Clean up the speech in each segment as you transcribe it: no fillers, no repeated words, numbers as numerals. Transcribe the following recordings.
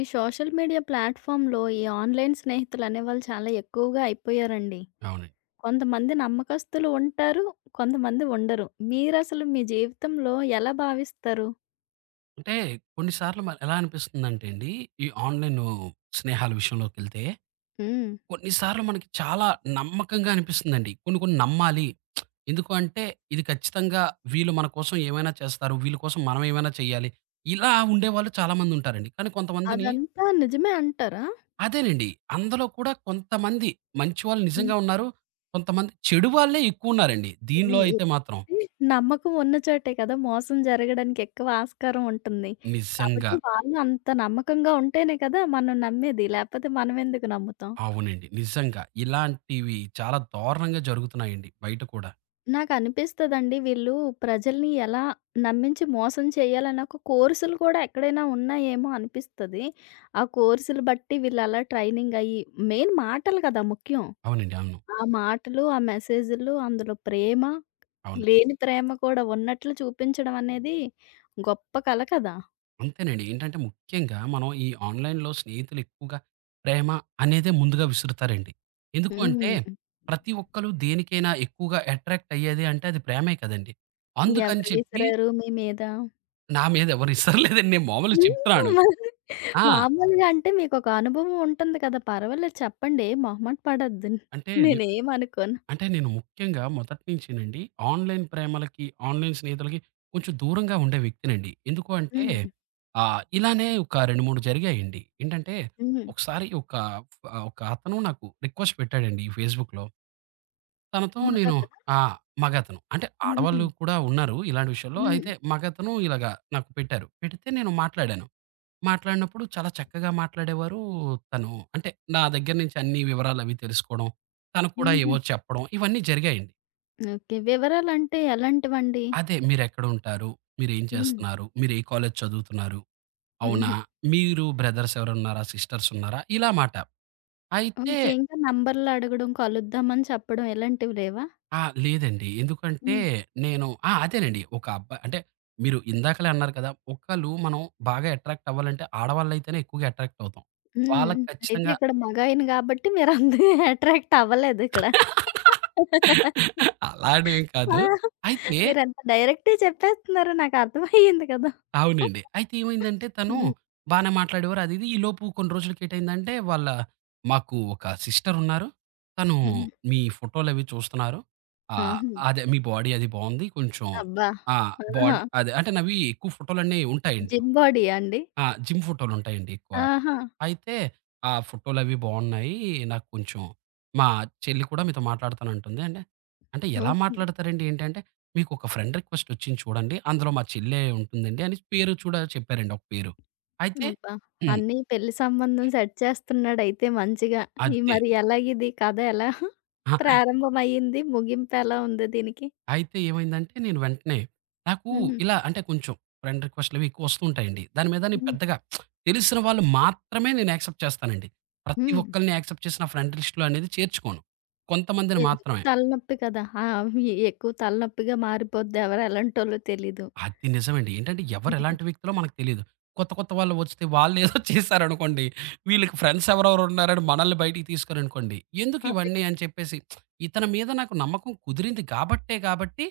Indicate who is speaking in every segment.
Speaker 1: ఈ social media ప్లాట్‌ఫామ్‌లో ఈ ఆన్‌లైన్ స్నేహితులనేవాళ్ళు చాలా ఎక్కువగా అయిపోయారండి.
Speaker 2: అవునండి.
Speaker 1: కొంతమంది నమ్మకస్తులు ఉంటారు. కొంతమంది ఉండరు. మీరసలు మీ జీవితంలో ఎలా భావిస్తారు?
Speaker 2: అంటే కొన్ని సార్లు ఎలా అనిపిస్తుందంటే అండి, ఈ ఆన్‌లైను స్నేహాల విషయంలోకెళ్తే,
Speaker 1: హ్మ్.
Speaker 2: కొన్ని సార్లు మనకి చాలా నమ్మకంగా అనిపిస్తుందండి. కొన్ని కొన్ని నమ్మాలి. ఎందుకు అంటే, ఇది ఖచ్చితంగా వీళ్ళు మన కోసం ఏమైనా చేస్తారు. వీళ్ళ కోసం మనం ఏమైనా చేయాలి. ఇలా ఉండేవాళ్ళు చాలామందుంటారండి. కానీ కొంతమందిని
Speaker 1: అదంతా నిజమే అంటారా?
Speaker 2: అదేనండి. అందులో కూడా కొంతమంది మంచి వాళ్ళు
Speaker 1: హ్మ్.
Speaker 2: నిజంగా ఉన్నారు. కొంతమంది చెడు వాళ్ళే ఎక్కువున్నారండి. దీనిలో
Speaker 1: హ్మ్.
Speaker 2: అయితే మాత్రం.
Speaker 1: ఇది నమ్మకం ఉన్న చోటే కదా మోసం జరగడానికి ఎక్కువ ఆస్కారం ఉంటుంది.
Speaker 2: నిజంగా.
Speaker 1: కాబట్టి వాళ్ళు అంత నమ్మకంగా ఉంటేనే కదా మనం నమ్మేది. లేపోతే మనమెందుకు నమ్ముతాం?
Speaker 2: అవునండి. నిజంగా. ఇలాంటివి చాలా దారుణంగా జరుగుతున్నాయండి బయట కూడా.
Speaker 1: నాకనిపిస్తదండి. వీళ్ళు ప్రజల్ని ఎలా నమ్మించి మోసం చేయాలని ఒక కోర్సులు కూడా ఎక్కడైనా ఉన్నాయేమో అనిపిస్తది. ఆ కోర్సులు బట్టి వీళ్ళు అలా ట్రైనింగ్ అయ్యి మెయిన్ మాటలు కదా ముఖ్యం.
Speaker 2: అవునండి. అవును.
Speaker 1: ఆ మాటలు, ఆ మెసేజులు అందులో ప్రేమ,
Speaker 2: అవును.
Speaker 1: లేని ప్రేమ కూడా ఉన్నట్లు చూపించడం అనేది గొప్ప కళ కదా!
Speaker 2: అంతేనండి. ఏంటంటే ముఖ్యంగా మనం ఈ ఆన్‌లైన్‌లో స్నేహితులు ఎక్కువగా ప్రేమ అనేదే ముందుగా విసురుతారండి. ఎందుకు అంటే
Speaker 1: హ్మ్.
Speaker 2: ప్రతి ఒక్కళ్ళు దేనికైనా ఎక్కువగా అట్రాక్ట్ అయ్యేది అంటే అది ప్రేమే కదండీ. అందుకని
Speaker 1: ఎవరు
Speaker 2: చెప్పి
Speaker 1: విసిరారు మీ మీద?
Speaker 2: నా మీద ఎవరు ఇసరలేదండి. నేను మామూలుగా చెప్తున్నాను.
Speaker 1: హ్మ్. మరి
Speaker 2: ఆ!
Speaker 1: మామూలుగా అంటే మీకొక అనుభవం ఉంటుంది కదా! పర్వాలేదు చెప్పండి. ఏం మొహమాట పడొద్దు.
Speaker 2: అంటే
Speaker 1: నేనేమనుకోను.
Speaker 2: అంటే నేను ముఖ్యంగా మొదటి నుంచేనండి ఆన్‌లైన్ ప్రేమలకి, ఆన్‌లైన్ స్నేహితులకి కొంచెం దూరంగా ఉండే వ్యక్తినండి. ఎందుకు అంటే
Speaker 1: హ్మ్.
Speaker 2: ఇలానే ఒక 2, 3 జరిగాయండి. ఏంటంటే
Speaker 1: హ్మ్.
Speaker 2: ఒకసారి ఒక అతను నాకు రిక్వెస్ట్ పెట్టాడండి ఈ ఫేస్‌బుక్‌లో. తనతో నేను
Speaker 1: మగతనా?
Speaker 2: ఆ! మగతను. అంటే
Speaker 1: హుహు.
Speaker 2: ఆడవాళ్ళు కూడా ఉన్నారు ఇలాంటి విషయంలో.
Speaker 1: హ్మ్.
Speaker 2: అయితే మగతను ఇలాగ నాకు పెట్టారు. పెడితే నేను మాట్లాడాను. మాట్లాడినప్పుడు చాలా చక్కగా మాట్లాడేవారు. తను అంటే నా దగ్గర నుంచి అన్ని వివరాలు అవి తెలుసుకోవడం, తను కూడా
Speaker 1: హుహు.
Speaker 2: ఏవో చెప్పడం ఇవన్నీ జరిగాయండి.
Speaker 1: ఓకే. వివరాలంటే ఎలాంటివండి?
Speaker 2: అదే మీరెక్కడుంటారు? మీరేం
Speaker 1: హ్మ్.
Speaker 2: చేస్తున్నారు? మీరు ఏ కాలేజ్ చదువుతున్నారు? అవునా?
Speaker 1: హుహు.
Speaker 2: మీరు బ్రదర్స్ ఎవరన్నారా? సిస్టర్స్ ఉన్నారా? ఇలా మాట. అయితే
Speaker 1: ఓకే. ఇంకా నంబర్‌లు అడగడం, కలుద్దామని చెప్పడం ఇలాంటివి లేవా?
Speaker 2: ఆ! లేదండి. ఎందుకంటే
Speaker 1: హ్మ్.
Speaker 2: నేను ఆ! అదేనండి. ఒక అబ్బా అంటే మీరు ఇందాకలే అన్నారు కదా! ఒకళ్ళు మనం బాగా అట్రాక్ట్ అవ్వాలంటే ఆడవాళ్ళైతేనే ఎక్కువగా అట్రాక్ట్ అవుతాం.
Speaker 1: హ్మ్.
Speaker 2: వాళ్ళకి
Speaker 1: అయితే
Speaker 2: ఖచ్చితంగా
Speaker 1: ఇక్కడ మగాయన గాబట్టి మీరంతగా అట్రాక్ట్ అవ్వలేదిక్కడ.
Speaker 2: అలానేం
Speaker 1: ఆ!
Speaker 2: కాదు. అయితే
Speaker 1: మీరంత డైరెక్ట్‌గా చెప్పేస్తున్నారు. నాకర్థమయ్యింది కదా!
Speaker 2: అవునండి. అయితే ఏమైందంటే తను
Speaker 1: హ్మ్.
Speaker 2: బానే మాట్లాడేవారు అది ఇది. ఈలోపు కొన్ని రోజులకేటయిందంటే వాళ్ళ మాకు ఒక సిస్టరున్నారు. తను
Speaker 1: హ్మ్.
Speaker 2: మీ ఫోటోలవి చూస్తున్నారు. ఆహ్,
Speaker 1: ఆహా!
Speaker 2: అదే మీ బాడీ అది బావుంది. కొంచెం
Speaker 1: అబ్బా!
Speaker 2: ఆ!
Speaker 1: ఆహా!
Speaker 2: బాడీ అదే అంటే నావి ఎక్కువ ఫోటోలన్నీ ఉంటాయండి.
Speaker 1: జిమ్ బాడీయా అండి?
Speaker 2: ఆ! జిమ్ ఫోటోలుంటాయండి ఎక్కువ.
Speaker 1: ఆహా!
Speaker 2: అయితే ఆ ఫోటోలవి బాగున్నాయి. నాకు కొంచెం మా చెల్లి కూడా మీతో మాట్లాడతానంటుంది. అంటే, అంటే ఎలా
Speaker 1: ఓకే.
Speaker 2: మాట్లాడతారండి ఏంటి అంటే, "మీకొక ఫ్రెండ్ రిక్వెస్ట్ వచ్చింది చూడండి. అందులో మా చెల్లె ఉంటుందండి" అని పేరు చూడా చెప్పారండి ఒక పేరు. అయితే
Speaker 1: అబ్బా!
Speaker 2: హ్మ్.
Speaker 1: అన్నీ పెళ్లి సంబంధం సెట్ చేస్తున్నాడయితే మంచిగా. ఈ
Speaker 2: అదే.
Speaker 1: మరి ఎలాగిది కథ ఎలా
Speaker 2: అహా!
Speaker 1: ప్రారంభమయ్యింది? ముగింపెలా ఉంది దీనికి?
Speaker 2: అయితే ఏమైందంటే నేను వెంటనే నాకు
Speaker 1: హ్మ్.
Speaker 2: ఇలా అంటే కొంచెం ఫ్రెండ్ రిక్వెస్ట్‌లవి ఎక్కువ వస్తూ ఉంటాయండి. దాని మీద నేను
Speaker 1: హ్మ్.
Speaker 2: పెద్దగా తెలిసిన వాళ్ళు మాత్రమే నేను యాక్సెప్ట్ చేస్తానండి. ప్రతి
Speaker 1: హ్మ్.
Speaker 2: ఒక్కళ్ళని యాక్సెప్ట్ చేసి నా ఫ్రెండ్ లిస్ట్‌లో అనేది చేర్చుకోను. కొంతమందిని
Speaker 1: ఎందుకు
Speaker 2: మాత్రమే.
Speaker 1: తలనొప్పి కదా! ఆ! ఎక్కువ తలనొప్పిగా మారిపోద్ది ఎవరు ఎలాంటోళ్ళో తెలీదు.
Speaker 2: అది నిజమండి. ఏంటంటే ఎవరు
Speaker 1: హ్మ్.
Speaker 2: ఎలాంటి వ్యక్తులో మనకు తెలీదు. కొత్త కొత్త వాళ్ళు వస్తే వాళ్ళేదో చేశారనుకోండి. వీళ్ళకి ఫ్రెండ్స్ ఎవరెవరు ఉన్నారని మనల్ని బయటికి తీసుకోరనుకోండి. ఎందుకు
Speaker 1: అదే.
Speaker 2: ఇవన్నీ అని చెప్పేసి ఇతని మీద నాకు నమ్మకం కుదిరింది కాబట్టి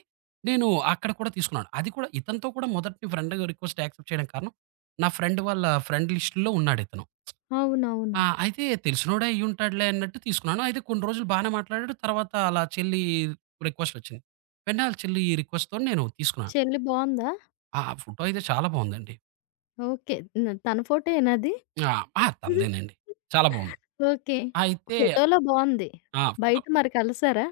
Speaker 2: నేను అక్కడ కూడా తీసుకున్నాను. అది కూడా ఇతనితో కూడా మొదటి ఫ్రెండ్ రిక్వెస్ట్ యాక్సెప్ట్ చేయడానికి కారణం నా ఫ్రెండ్ వాళ్ళ ఫ్రెండ్ లిస్ట్‌లో ఉన్నాడితను.
Speaker 1: అవునవును.
Speaker 2: ఆ! అయితే తెలిసినోడే అయ్యుంటాడులే అన్నట్టు తీసుకున్నాను. అయితే కొన్ని రోజులు బానే మాట్లాడాడు. తర్వాత ఆళ్ళ చెల్లి రిక్వెస్టొచ్చింది. వెంటనే ఆళ్ళ చెల్లి రిక్వెస్ట్‌తోని నేను తీసుకున్నాను.
Speaker 1: చెల్లి బావుందా?
Speaker 2: ఆ! ఫోటో అయితే చాలా బావుందండి.
Speaker 1: ఓకే. న తన ఫోటోయేనా అది?
Speaker 2: ఆ! ఆ! తనదేనండి. చాలా బావుంది.
Speaker 1: ఓకే.
Speaker 2: అయితే
Speaker 1: ఫోటోలో బావుంది.
Speaker 2: ఆ! ఫోటో
Speaker 1: బయట మరి కలిసారా?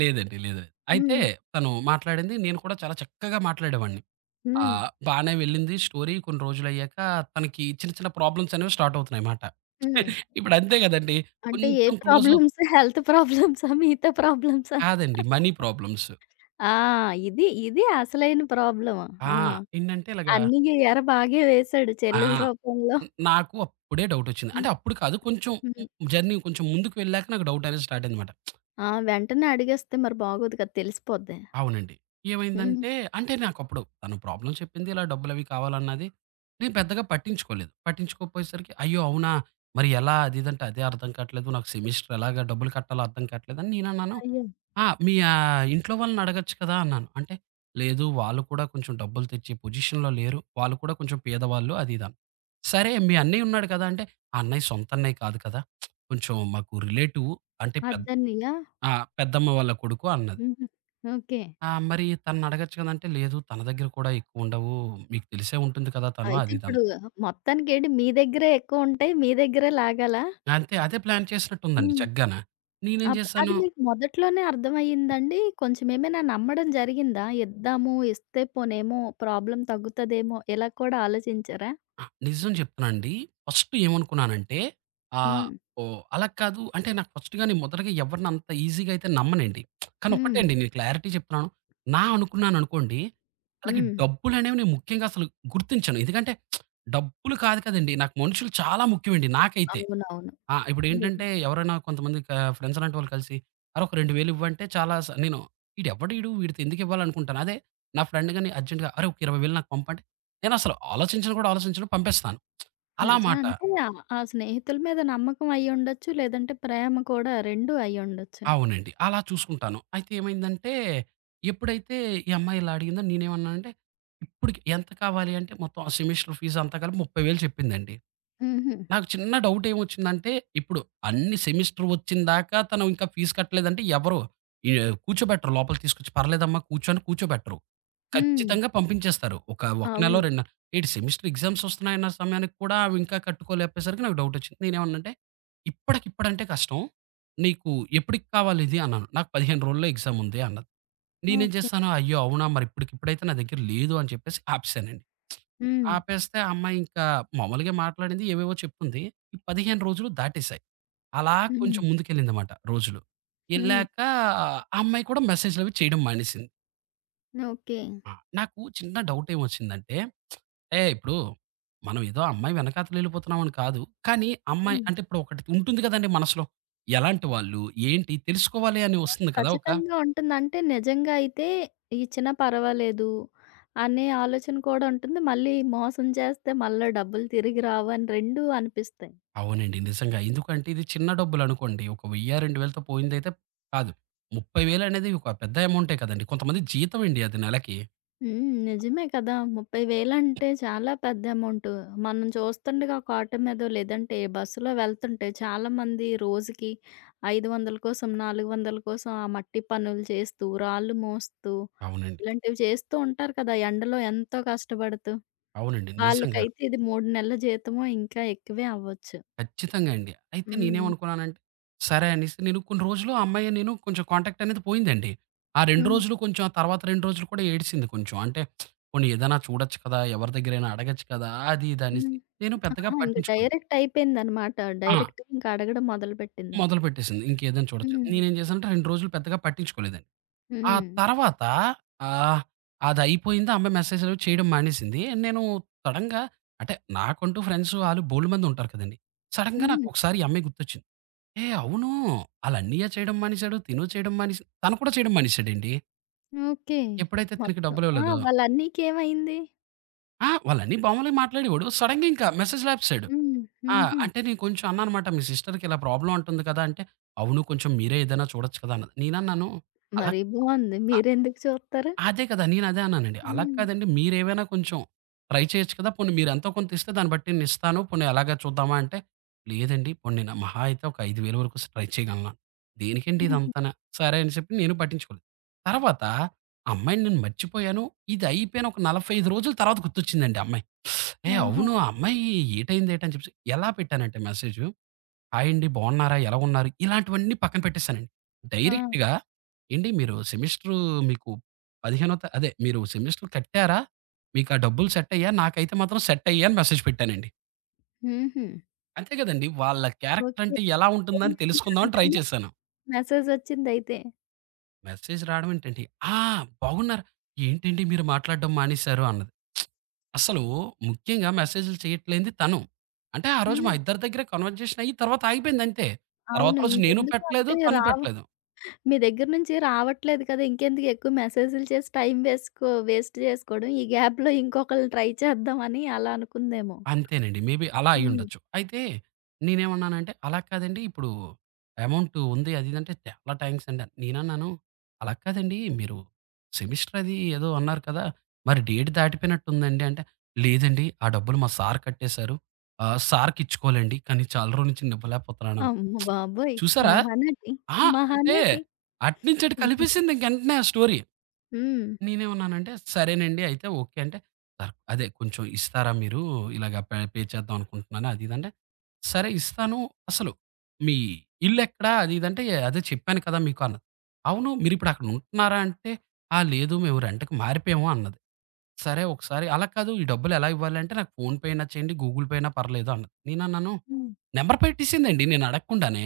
Speaker 2: లేదండి. లేదు. అయితే
Speaker 1: హ్మ్.
Speaker 2: తను మాట్లాడింది. నేను కూడా చాలా చక్కగా మాట్లాడేవాడిని.
Speaker 1: హ్మ్.
Speaker 2: బానే వెళ్ళింది స్టోరీ. కొన్ని రోజులయ్యాక తనకి చిన్న చిన్న ప్రాబ్లమ్స్ అనేవి స్టార్ట్ అవుతున్నాయిమాట.
Speaker 1: హ్మ్.
Speaker 2: ఇప్పుడు అంతే గదండీ!
Speaker 1: అంటే ఏ
Speaker 2: కొంచెం క్లోజ్ అవుతాం
Speaker 1: ప్రాబ్లమ్స్, హెల్త్ ప్రాబ్లమ్సా? మిగతా ప్రాబ్లమ్సా?
Speaker 2: కాదండి. Money problems.
Speaker 1: ఆ! ఇది ఇది అసలైన ప్రాబ్లమ్.
Speaker 2: ఆ!
Speaker 1: ఆ!
Speaker 2: ఏంటంటే ఇలాగా
Speaker 1: అన్నీ ఎర బాగే వేశాడు చెల్లెల
Speaker 2: ఆ!
Speaker 1: రూపంలో.
Speaker 2: నాకు అప్పుడే డౌటొచ్చింది. అంటే
Speaker 1: హ్మ్.
Speaker 2: అప్పుడు కాదు కొంచెం
Speaker 1: హ్మ్.
Speaker 2: జర్నీ కొంచెం ముందుకు వెళ్ళాక నాకు డౌట్ అనేది స్టార్ట్ అయిందన్నమాట.
Speaker 1: ఆ! వెంటనే అడిగేస్తే మరి బాగోదు కదా! తెలిసిపోద్ది.
Speaker 2: అవునండి.
Speaker 1: హ్మ్.
Speaker 2: ఏమైందంటే అంటే నాకప్పుడు తను ప్రాబ్లమ్ చెప్పింది. ఇలా డబ్బులవి కావాలన్నది. నేను పెద్దగా పట్టించుకోలేదు. పట్టించుకోకపోయేసరికి అయ్యో! అవునా! మరి ఎలా అది ఇది అంటే అదే అర్థం కాట్లేదు. నాకు సెమిస్టర్ ఎలాగా డబ్బులు కట్టాలో అర్థం కాట్లేదని నేనన్నాను.
Speaker 1: అయ్యో!
Speaker 2: ఆ! మీ ఇంట్లో వాళ్ళని అడగొచ్చు కదా! అన్నాను. అంటే లేదు వాళ్ళు కూడా కొంచెం డబ్బులు తెచ్చే పొజిషన్‌లో లేరు. వాళ్ళు కూడా కొంచెం పేదవాళ్ళు అది ఇది అని. సరే మీ అన్నయ్య ఉన్నాడు కదా! అంటే ఆ అన్నయ్య సొంత అన్నయ్య కాదు కదా! కొంచెం మాకు రిలేటివ్ అంటే
Speaker 1: అద్దన్నయ్యా?
Speaker 2: ఆ! పెద్దమ్మ వాళ్ళ కొడుకు అన్నది.
Speaker 1: హుహు. ఓకే.
Speaker 2: ఆ! మరి తననడగొచ్చు కదంటే, లేదు తన దగ్గర కూడా ఎక్కువుండవు. మీకు తెలిసే ఉంటుంది కదా! తను
Speaker 1: అయితే
Speaker 2: అది ఇదని.
Speaker 1: ఇప్పుడు మొత్తానికేంటి మీ దగ్గరే ఎక్కువుంటాయి. మీ దగ్గరే లాగాలా?
Speaker 2: అంతే అదే ప్లాన్ చేసినట్టుందండి
Speaker 1: హ్మ్.
Speaker 2: చగ్గాన. నేనేం చేశాను
Speaker 1: అది మీకు మొదట్లోనే అర్థమయ్యిందండి? కొంచెం ఏమైనా నమ్మడం జరిగిందా? ఇద్దాము, ఇస్తే పోనేమో ప్రాబ్లమ్ తగ్గుతదేమో ఇలా కూడా ఆలోచించారా?
Speaker 2: ఆ! నిజం చెప్తున్నానండి. ఫస్ట్ ఏమనుకున్నానంటే ఆహ్,
Speaker 1: హ్మ్.
Speaker 2: ఓహ్! అలా కాదు అంటే నాకు ఫస్ట్‌గానే మొదటగా ఎవరిని అంత ఈజీగా అయితే నమ్మనండి. కానీ ఒక్కటే
Speaker 1: హ్మ్.
Speaker 2: అండి నేను క్లారిటీ చెప్తున్నాను. నా అనుకున్నాననుకోండి, అలాగే
Speaker 1: హ్మ్.
Speaker 2: డబ్బులనేవి నేను ముఖ్యంగా అసలు గుర్తించను. ఎందుకంటే డబ్బులు కాదు కదండీ! నాకు మనుషులు చాలా ముఖ్యమండి నాకైతే.
Speaker 1: అవునవును.
Speaker 2: ఆ!
Speaker 1: నిజం.
Speaker 2: ఇప్పుడేంటంటే ఎవరైనా కొంతమంది ఫ్రెండ్స్ అలాంటి వాళ్ళు కలిసి, "అరె! ఒక 2000 ఇవ్వంటే చాలా నేను ఈడెవడీడు వీడితో ఎందుకివ్వాలనుకుంటాను." అదే నా ఫ్రెండ్ గాని అర్జెంట్‌గా "అరె! ఒక 20,000 నాకు పంపంటే" నేనసలు ఆలోచించను పంపేస్తాను. అలా
Speaker 1: నిజం.
Speaker 2: మాట.
Speaker 1: అంటే ఆ ఆ స్నేహితుల మీద నమ్మకం అయ్యుండొచ్చు. లేదంటే ప్రేమ కూడా 2 అయ్యుండొచ్చు.
Speaker 2: అవునండి. అలా చూసుకుంటాను. అయితే ఏమైందంటే, ఎప్పుడైతే ఈ అమ్మాయి ఇలా అడిగిందో నేనేమన్నానంటే, ఇప్పటికి ఎంత కావాలి అంటే మొత్తం సెమిస్టర్ ఫీజంతా కలిపి 30,000 చెప్పిందండి.
Speaker 1: హుహు.
Speaker 2: నాకు చిన్న డౌట్ ఏమొచ్చిందంటే, ఇప్పుడు అన్ని సెమిస్టర్ వచ్చిందాకా తను ఇంకా ఫీజు కట్టలేదంటే ఎవరు ఈ కూర్చోబెట్టరు లోపలికి తీసుకొచ్చి పర్లేదమ్మా కూర్చో అని కూర్చోబెట్టరు.
Speaker 1: హ్మ్.
Speaker 2: ఖచ్చితంగా పంపించేస్తారు. ఒక, 1 నెలో
Speaker 1: అవును.
Speaker 2: 2 నె ఏటి సెమిస్టర్ ఎగ్జామ్స్ వస్తున్నాయన్న సమయానికి కూడా ఆమె ఇంకా కట్టుకోలేపోయేసరికి నాకు డౌటొచ్చింది. నేనేమన్నానంటే, "ఇప్పటికిప్పుడంటే కష్టం. నీకు ఎప్పటికి కావాలి ఇది?" అన్నాను. "నాకు 15 రోజుల్లో ఎగ్జామ్ ఉంది" అన్నది. నేనేం
Speaker 1: ఓకే.
Speaker 2: చేశాను, అయ్యో! అవునా! మరి ఇప్పటికిప్పుడైతే నా దగ్గర లేదు అని చెప్పేసి ఆపేసానండి.
Speaker 1: హ్మ్.
Speaker 2: ఆపేస్తే ఆ అమ్మాయి ఇంకా మామూలుగా మాట్లాడింది, ఏవేవో చెప్తుంది. ఈ 15 రోజులు దాటేశాయి. అలా
Speaker 1: హ్మ్.
Speaker 2: కొంచెం ముందుకెళ్ళిందమాట రోజులు.
Speaker 1: హ్మ్.
Speaker 2: ఎళ్ళాక ఆ అమ్మాయి కూడా మెసేజ్‌లవి చేయడం మానేసింది.
Speaker 1: ఓకే.
Speaker 2: ఆ! నాకు చిన్న డౌటేమొచ్చిందంటే, ఏ ఇప్పుడు మనం ఏదో అమ్మాయి వెనకాతలెళ్ళిపోతున్నామని కాదు. కానీ అమ్మాయి
Speaker 1: హ్మ్.
Speaker 2: అంటే ఇప్పుడు ఒకటి ఉంటుంది కదండీ మనసులో. ఎలాంటి వాళ్ళు? ఏంటి? తెలుసుకోవాలి అని వస్తుంది కదా! ఒక
Speaker 1: ఖచ్చితంగా ఉంటుంది. అంటే నిజంగా అయితే ఇచ్చినా పర్వాలేదు అనే ఆలోచన కూడా ఉంటుంది. మళ్ళీ మోసం చేస్తే మళ్ళా డబ్బులు తిరిగి రావు అని రెండూ అనిపిస్తాయి.
Speaker 2: అవునండి. నిజంగా. ఎందుకంటే ఇది చిన్న డబ్బులనుకోండి. ఒక 1000, 2000తో పోయిందైతే కాదు. 30,000 అనేది ఒక పెద్ద అమౌంటే కదండీ. కొంతమంది జీతం అండి అది నెలకి.
Speaker 1: హ్మ్. నిజమే కదా! 30,000 అంటే చాలా పెద్ద అమౌంట్. మనం చూస్తుండగా ఒక ఆటో మీదో లేదంటే బస్సులో వెళ్తుంటే చాలామంది రోజుకి 500 కోసం, 400 కోసం ఆ మట్టి పనులు చేస్తూ, రాళ్ళు మోస్తూ
Speaker 2: అవునండి.
Speaker 1: ఇలాంటివి చేస్తూ ఉంటారు కదా! ఎండలో ఎంతో కష్టపడుతూ.
Speaker 2: అవునండి. నిజంగా.
Speaker 1: వాళ్ళకైతే ఇది 3 నెలల జీతమో ఇంకా ఎక్కువే అవ్వచ్చు.
Speaker 2: ఖచ్చితంగా అండి. అయితే
Speaker 1: హ్మ్.
Speaker 2: నేనేమనుకున్నానంటే, సరే అనేసి నేను కొన్ని రోజులు ఆ అమ్మాయి నేను కొంచెం కాంటాక్ట్ అనేది పోయిందండి. ఆ 2
Speaker 1: హ్మ్.
Speaker 2: రోజులు కొంచెం ఆ తర్వాత 2 రోజులు కూడా ఏడిసింది కొంచెం. అంటే పోనీ ఏదైనా చూడొచ్చు కదా! ఎవరి దగ్గరైనా అడగొచ్చు కదా! అది ఇది
Speaker 1: హ్మ్.
Speaker 2: అనేసి నేను పెద్దగా
Speaker 1: ఆహా! ఇంక
Speaker 2: పట్టించుకోను.
Speaker 1: డైరెక్ట్ అయిపోయిందనమాట.
Speaker 2: ఆ!
Speaker 1: డైరెక్ట్‌గా ఇంక అడగడం మొదలుపెట్టింది.
Speaker 2: మొదలుపెట్టేసింది. ఇంకేదైనా చూడొచ్చు.
Speaker 1: హ్మ్.
Speaker 2: నేనేం చేశానంటే 2 రోజులు పెద్దగా పట్టించుకోలేదండి. ఆ
Speaker 1: హ్మ్.
Speaker 2: తర్వాత ఆహ్, అదయిపోయింది. ఆమె మెసేజ్‌లు చేయడం మానేసింది. నేను సడెన్‌గా అంటే నాకంటూ ఫ్రెండ్స్ ఆళ్ళు బోలెడుమంది ఉంటారు కదండీ! సడెన్‌గా
Speaker 1: హ్మ్.
Speaker 2: నాకొకసారి ఈ అమ్మాయి గుర్తొచ్చింది. ఏహ్! అవును. ఆళ్ళ అన్నయ్య చేయడం మానేసాడు. తిను చేయడం మానేసి తను కూడా చేయడం మానేసాడండి.
Speaker 1: ఓకే.
Speaker 2: ఎప్పుడైతే తినకి
Speaker 1: మొత్తం ఆ!
Speaker 2: డబ్బులివ్వలేదో
Speaker 1: వాళ్ళ అన్నయ్యకేమైంది?
Speaker 2: ఆ! వాళ్ళ అన్నయ్య మామూలుగా మాట్లాడేవాడు. సడెన్‌గా ఇంకా మెసేజ్‌లు ఆపేసాడు.
Speaker 1: హ్మ్.
Speaker 2: ఆ!
Speaker 1: హుహు.
Speaker 2: అంటే నేను కొంచెం అన్నా అనమాట. మీ సిస్టర్‌కి ఇలా ప్రాబ్లమ్ అంటుంది కదా! అంటే అవును. కొంచెం మీరే ఏదైనా చూడొచ్చు కదా! అన్నది. నేనన్నాను అలా
Speaker 1: మరి బావుంది. మీరెందుకు చూత్తరు?
Speaker 2: అదే కదా! నేనదే అన్నానండి. అలా
Speaker 1: హ్మ్.
Speaker 2: కాదండి మీరేమైనా కొంచెం ట్రై చేయొచ్చు కదా! పోనీ మీరు ఎంతో కొంత ఇస్తే దాన్ని బట్టి నేనిస్తాను. పోనీ అలాగా చూద్దామా అంటే, లేదండి పోనీ నేను మహా అయితే ఒక 5,000 వరకు ట్రై చేయగలను. దేనికండి
Speaker 1: హుహు.
Speaker 2: ఇదంతాన? సరే అని చెప్పి నేను పట్టించుకోలేదు. తర్వాత ఆ అమ్మాయిని నేను మర్చిపోయాను. ఇది అయిపోయిన ఒక 45 రోజుల తర్వాత గుర్తొచ్చిందండి ఆ అమ్మాయి. ఏ
Speaker 1: ఆహా!
Speaker 2: అవును! ఆ అమ్మాయి ఏటైంది ఏటని చెప్పేసి ఎలా పెట్టానంటే మెసేజు హాయ్ అండి. బాగున్నారా? ఎలా ఉన్నారు? ఇలాంటివన్నీ పక్కన పెట్టేసానండి.
Speaker 1: ఆ!
Speaker 2: డైరెక్ట్‌గా "ఏండి మీరు సెమిస్టరు మీకు 15థ్ తా అదే మీరు సెమిస్టర్ కట్టారా? మీకా డబ్బులు సెట్ అయ్యాయా? నాకైతే మాత్రం సెట్ అయ్యాయి" అని మెసేజ్ పెట్టానండి.
Speaker 1: హుహు.
Speaker 2: అంతే కదండీ! వాళ్ళ క్యారెక్టర్
Speaker 1: ఓకే.
Speaker 2: అంటే ఎలా ఉంటుందని
Speaker 1: పెళ్లి
Speaker 2: తెలుసుకుందామని ట్రై
Speaker 1: అనగానే
Speaker 2: చేశాను.
Speaker 1: మెసేజొచ్చిందయితే.
Speaker 2: మెసేజ్ రావడం ఏంటండి, "ఆ! బాగున్నారా? ఏంటండి మీరు మాట్లాడడం మానేశారు" అన్నది. అసలు ముఖ్యంగా మెసేజ్‌లు చేయట్లేనిది తను. అంటే ఆ రోజు మా
Speaker 1: హ్మ్.
Speaker 2: ఇద్దరి దగ్గర కన్వర్జేషన్ అయ్యి తర్వాత ఆగిపోయింది అంతే. తర్వాత
Speaker 1: అవును.
Speaker 2: రోజు నేను
Speaker 1: ఇంకెందుకు
Speaker 2: పెట్టలేదు,
Speaker 1: అంటే
Speaker 2: తను
Speaker 1: రావు
Speaker 2: పెట్టలేదు.
Speaker 1: మీ దగ్గర నుంచి రావట్లేదు కదా! ఇంకెందుకు ఎక్కువ మెసేజ్‌లు చేసి టైం వేసుకో వేస్ట్ చేసుకోవడం. ఈ గ్యాప్‌లో ఇంకొకళ్ళని ట్రై చేద్దామని అలా అనుకుందేమో.
Speaker 2: అంతేనండి. మేబీ అలా
Speaker 1: హ్మ్.
Speaker 2: అయ్యుండొచ్చు. అయితే నేనేమన్నానంటే, "అలా కాదండి ఇప్పుడు అమౌంట్ ఉంది అది ఇది" అంటే, "చాలా థాంక్స్ అండి" అని. నేనన్నాను, "అలా కాదండి మీరు సెమిస్టర్ అది ఏదో అన్నారు కదా! మరి డేట్ దాటిపోయినట్టుందండి" అంటే, "లేదండి ఆ డబ్బులు మా సార్ కట్టేశారు. సార్‌కిచ్చుకోవాలండి. కానీ చాలా రోజుల నుంచి ఇవ్వలేకపోతున్నాను"
Speaker 1: అమ్మ బాబోయ్!
Speaker 2: చూసారా?
Speaker 1: మహానటి.
Speaker 2: ఆ! అంటే
Speaker 1: మహానటి.
Speaker 2: అటునుంచి అటు
Speaker 1: హ్మ్.
Speaker 2: కలిపేసింది ఇంక ఎంటనే ఆ స్టోరీ.
Speaker 1: హ్మ్.
Speaker 2: నేనేమన్నానంటే, "సరేనండి అయితే ఓకే" అంటే, సార్ అదే కొంచెం ఇస్తారా మీరు? ఇలాగ పే పే చేద్దాం అనుకుంటున్నాను అది ఇది అంటే, "సరే ఇస్తాను. అసలు మీ ఇల్లెక్కడ?" అది ఇది అంటే, "అదే చెప్పాను కదా మీకు" అన్నది. "అవును మీరిప్పుడు అక్కడ ఉంటున్నారా?" అంటే, "ఆ! లేదు మేము రెంట్‌కి మారిపోయాము" అన్నది. "సరే ఒకసారి అలా కాదు ఈ డబ్బులు ఎలా ఇవ్వాలి?" అంటే, "నాకు ఫోన్ పే అయినా చేయండి, గూగుల్ పే అయినా పర్లేదు" అన్నది. నేనన్నాను,
Speaker 1: హ్మ్.
Speaker 2: "నెంబర్ పెట్టేసిందండి నేను అడగకుండానే.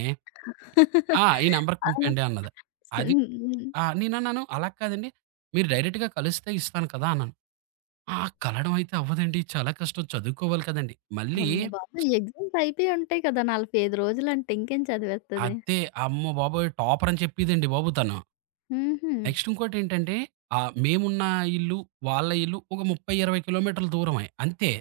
Speaker 2: ఆ! ఈ నెంబర్‌కి
Speaker 1: ఆ!
Speaker 2: పంపేయండి" అన్నది. అది
Speaker 1: హ్మ్. హ్మ్.
Speaker 2: ఆ! నేనన్నాను, "అలా కాదండి. మీరు డైరెక్ట్‌గా కలిస్తే ఇస్తాను కదా!" అన్నాను. "ఆ! కలవడం అయితే అవ్వదండి. చాలా కష్టం. చదువుకోవాలి కదండీ." మళ్ళీ
Speaker 1: అమ్మ బాబోయ్! ఎగ్జామ్స్ అయిపోయి ఉంటాయి కదా! 45 రోజులంటే ఇంకేం చదివేస్తది?
Speaker 2: అదే అమ్మ బాబోయ్! టాపర్ అని చెప్పిదండి బాబు తను.
Speaker 1: హుహు.
Speaker 2: నెక్స్ట్ ఇంకోటేంటంటే మేమున్న ఇల్లు, వాళ్ళ ఇల్లు ఒక 30, 20 కిలోమీటర్ల దూరమే. అంతే.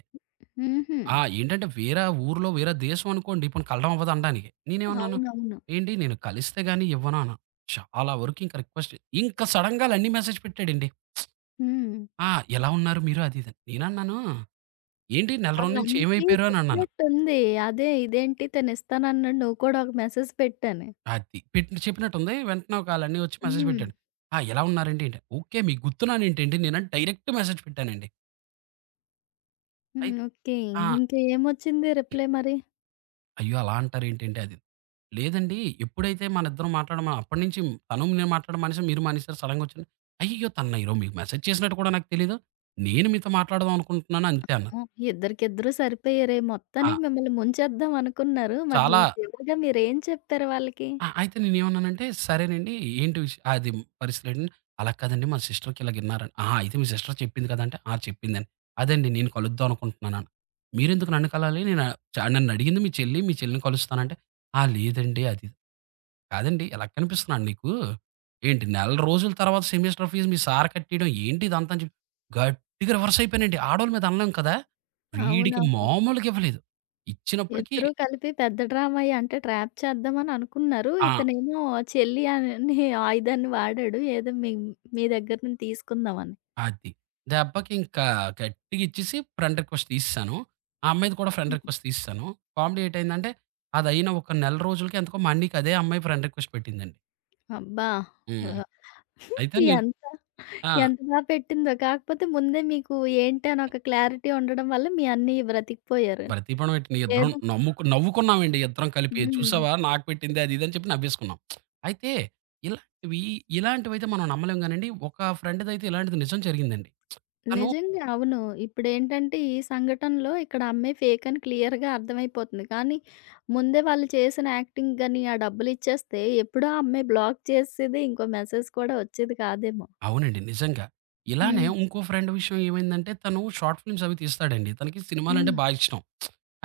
Speaker 1: హుహు.
Speaker 2: ఆ! ఏంటంటే వేరే ఊర్లో, వేరే దేశం అనుకోండి. పోనీ కలవడం అవ్వదు అనడానికి. నేనేమన్నాను,
Speaker 1: అవునవును.
Speaker 2: "ఏండి నేను కలిస్తే గాని ఇవ్వను" అన్నాను. చాలా వరకు ఇంక రిక్వెస్ట్ ఇంక సడెన్‌గా లండీ మెసేజ్ పెట్టాడండి.
Speaker 1: హ్మ్.
Speaker 2: "ఆ! ఎలా ఉన్నారు మీరు?" అది ఇదని. నేనన్నాను ఏంటి నెల రోజుల నుంచి
Speaker 1: ఆళ్ళందరికీ
Speaker 2: ఏమైపోయారు అని అన్నాను.
Speaker 1: చెప్పినట్టుంది. అదే ఇదేంటి తనిస్తానన్నాడు. నువ్వు కూడా ఒక మెసేజ్ పెట్టని.
Speaker 2: అది పెట్టి చెప్పినట్టుంది. వెంటనే ఒక ఆళ్ళన్నీ వచ్చి మెసేజ్
Speaker 1: హ్మ్.
Speaker 2: పెట్టాడు. "ఆ! ఎలా ఉన్నారండి" ఏంటి ఓకే. మీకు గుర్తున్నానేంటండి నేనని డైరెక్ట్ మెసేజ్ పెట్టానండి.
Speaker 1: హ్మ్.
Speaker 2: అయి
Speaker 1: ఓకే.
Speaker 2: ఆ!
Speaker 1: ఇంకా ఏమొచ్చింది రిప్లై మరి?
Speaker 2: అయ్యో! అలా అంటారేంటండి అది. లేదండి ఎప్పుడైతే మనిద్దరం మాట్లాడమా అప్పటినుంచి తను నేను మాట్లాడడం మానేసాం. మీరు మానేసారు సడెన్‌గా వచ్చాను. అయ్యయ్యో! తను ఈరోజు మీకు మెసేజ్ చేసినట్టు కూడా నాకు తెలీదు. నేను మీతో మాట్లాడదాం అనుకుంటున్నాను అంతే అన్నా.
Speaker 1: ఏమో! ఇద్దరికిద్దరు సరిపోయారే!
Speaker 2: ఆ!
Speaker 1: మొత్తానికి మిమ్మల్ని ముంచేద్దాం అనుకున్నారు. మరి
Speaker 2: చాలా
Speaker 1: చివరిగా మీరేం చెప్పారు వాళ్ళకి?
Speaker 2: ఆ! అయితే నేనేమన్నానంటే, "సరేనండి ఏంటి విషయం అది పరిస్థితులేంటంటే," "అలా కాదండి మా సిస్టర్‌కి ఇలాగ ఇన్నారని." "ఆహా! అయితే మీ సిస్టర్ చెప్పింది కదా!" అంటే, "ఆ! చెప్పిందని." "అదండి నేను కలుద్దాం అనుకుంటున్నానని." "మీరెందుకు నన్ను కలాలి? నేను నన్నడిగింది మీ చెల్లి, మీ చెల్లిని కలుస్తానంటే," "ఆ! లేదండి అది ఇది." "కాదండి ఎలా కనిపిస్తున్నాను నీకు? ఏంటి నెల రోజుల తర్వాత సెమిస్టర్ ఫీజు మీ సార్ కట్టేయడం ఏంటి ఇదంతా?" అని చెప్పి గట్టిగా రివర్స్ అయిపోయానండి. ఆడోళ్ళ మీద అనలేం కదా! వీడికి
Speaker 1: అవునవును.
Speaker 2: మామూలుగా ఇవ్వలేదు. ఇచ్చినప్పటికి
Speaker 1: ఇద్దరూ కలిపి పెద్ద డ్రామాయే అంటే ట్రాప్ చేద్దామని అనుకున్నారు.
Speaker 2: ఆ!
Speaker 1: ఇతనేమో చెల్లి అనే ఆయుధాన్ని వాడాడు. ఏదో మీ మీ దగ్గర నుంచి తీసుకుందామని.
Speaker 2: అది. దెబ్బకి ఇంకా గట్టిగా ఇచ్చేసి ఫ్రెండ్ రిక్వెస్ట్ తీసేసాను. ఆ అమ్మాయిది కూడా ఫ్రెండ్
Speaker 1: హ్మ్.
Speaker 2: రిక్వెస్ట్ తీసేసాను. కామెడీ ఏటయిందంటే అదయిన ఒక నెల రోజులకి ఎంతకో మా అన్నయ్యకి అదే అమ్మాయి ఫ్రెండ్ రిక్వెస్ట్ పెట్టిందండి.
Speaker 1: అబ్బా!
Speaker 2: హ్మ్.
Speaker 1: ఆహ్,
Speaker 2: అయితే నేను
Speaker 1: ఎంత
Speaker 2: ఆ!
Speaker 1: ఎంత బా పెట్టిందో. కాకపోతే ముందే మీకు ఏంటి అని ఒక క్లారిటీ ఉండడం వల్ల మీ అన్నయ్య బ్రతికిపోయారు.
Speaker 2: ప్రతిభనం ఏంటి ఇద్దరం
Speaker 1: లేదు
Speaker 2: నమ్ముకు నవ్వుకున్నామండి ఇద్దరం కలిపి.
Speaker 1: హ్మ్.
Speaker 2: చూసావా నాకు పెట్టింది అది ఇది అని చెప్పి నవ్వేసుకున్నాం. అయితే ఇలాంటివి ఇలాంటివైతే మనం నమ్మలేం గానండి. ఒక ఫ్రెండ్‌దయితే ఇలాంటిది నిజం జరిగిందండి. తను
Speaker 1: నిజంగా. అవును. ఇప్పుడేంటంటే ఈ సంఘటనలో ఇక్కడ అమ్మాయి ఫేక్ అని క్లియర్‌గా అర్థమైపోతుంది. కానీ ముందే వాళ్ళు చేసిన యాక్టింగ్ గాని, ఆ డబ్బులిచ్చేస్తే ఎప్పుడో ఆ అమ్మాయి బ్లాక్ చేసేది. ఇంకో మెసేజ్ కూడా వచ్చేది కాదేమో.
Speaker 2: అవునండి. నిజంగా. ఇలానే
Speaker 1: హ్మ్.
Speaker 2: ఇంకో ఫ్రెండ్ విషయం ఏమైందంటే తను షార్ట్ ఫిల్మ్స్ అవి తీస్తాడండి. తనకి సినిమాలంటే
Speaker 1: హ్మ్.
Speaker 2: బా ఇష్టం.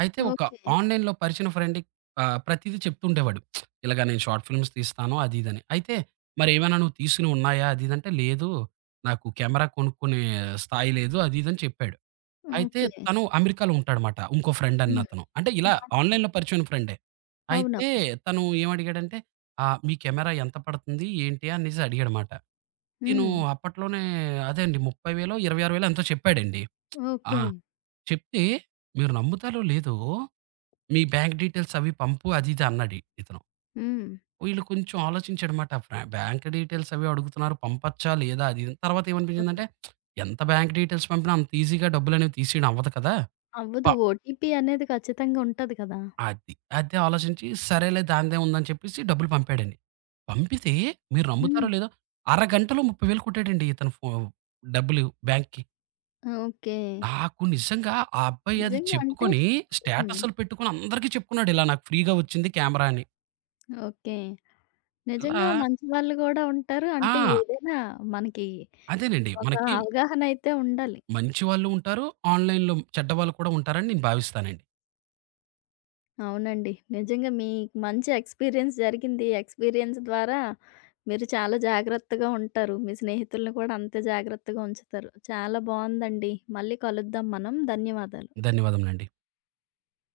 Speaker 2: అయితే ఒక
Speaker 1: ఓకే.
Speaker 2: ఆన్‌లైన్‌లో పరిచిన ఫ్రెండ్ ప్రతీదీ చెప్తుండేవాడు. ఇలాగ నేను షార్ట్ ఫిల్మ్స్ తీస్తాను అది ఇదని. అయితే మరేమైనా నువ్వు తీసినవి ఉన్నాయా? అది ఇదంటే లేదు. నాకు కెమెరా కొనుక్కునే స్థాయి లేదు. అది ఇదని చెప్పాడు. అయితే
Speaker 1: ఓకే.
Speaker 2: తను అమెరికాలో ఉంటాడనమాట. ఇంకో ఫ్రెండ్
Speaker 1: హ్మ్.
Speaker 2: అన్నతను. అంటే ఇలా
Speaker 1: ఆ!
Speaker 2: ఆన్‌లైన్‌లో పరిచయమైన ఫ్రెండే. అయితే
Speaker 1: అవునవును.
Speaker 2: తను ఏమడిగాడంటే "మీ కెమెరా ఎంత పడుతుంది? ఏంటి?" అనేసి అడిగాడనమాట. నేను
Speaker 1: హ్మ్.
Speaker 2: అప్పట్లోనే అదే అండి 30,000 26,000 ఎంతో చెప్పాడండి. ఆ!
Speaker 1: ఓకే.
Speaker 2: చెప్తే మీరు నమ్ముతారో లేదో మీ బ్యాంక్ డీటెయిల్స్ అవి పంపు అది ఇది అన్నాడు ఇతను.
Speaker 1: హ్మ్.
Speaker 2: వీళ్ళు కొంచెం ఆలోచించాడమాట. ఫ్రా బ్యాంక్ డీటెయిల్స్ అవి అడుగుతున్నారు పంపచ్చా లేదా అది ఇది తర్వాత ఏమనిపించిందంటే
Speaker 1: అవును.
Speaker 2: ఎంత బ్యాంక్ డీటెయిల్స్ పంపినా అంత ఈజీగా డబ్బులనేవి తీసేయడం అవ్వదు కదా! ప
Speaker 1: అవ్వదు. ఓటీపీ అనేది ఖచ్చితంగా ఉంటది కదా!
Speaker 2: అది అదే ఆలోచించి సరేలే దానిదే ఉందని చెప్పేసి డబ్బులు పంపాడండి. పంపితే మీరు నమ్ముతారో
Speaker 1: హ్మ్.
Speaker 2: లేదో అరగంటలో 30,000 కొట్టాడండి ఇతను డబ్బులు బ్యాంక్‌కి.
Speaker 1: ఓకే.
Speaker 2: నాకు నిజంగా ఆ అబ్బాయి అది
Speaker 1: నిజంగా అంటే
Speaker 2: చెప్పుకొని
Speaker 1: హ్మ్.
Speaker 2: స్టేటస్‌లు పెట్టుకొని అందరికీ చెప్పుకున్నాడు. ఇలా నాకు ఫ్రీగా వచ్చింది కెమెరా అని.
Speaker 1: ఓకే.
Speaker 2: ఇలా
Speaker 1: నిజంగా మంచి వాళ్ళు గూడా ఉంటారు. అంటే
Speaker 2: ఆ!
Speaker 1: ఏదైనా మనకి
Speaker 2: అదేనండి.
Speaker 1: ఒక
Speaker 2: మనకి
Speaker 1: అవగాహన అయితే ఉండాలి.
Speaker 2: మంచి వాళ్ళు ఉంటారు. ఆన్‌లైన్‌లో చెడ్డవాళ్ళు కూడా ఉంటారని నేను భావిస్తానండి.
Speaker 1: అవునండి. నిజంగా మీకు మంచి ఎక్స్‌పీరియన్స్ జరిగింది. ఈ ఎక్స్‌పీరియన్స్ ద్వారా మీరు చాలా జాగ్రత్తగా ఉంటారు. మీ స్నేహితులను కూడా అంతే జాగ్రత్తగా ఉంచుతారు. చాలా బావుందండి. మళ్ళీ కలుద్దాం మనం. ధన్యవాదాలు.
Speaker 2: ధన్యవాదములండి.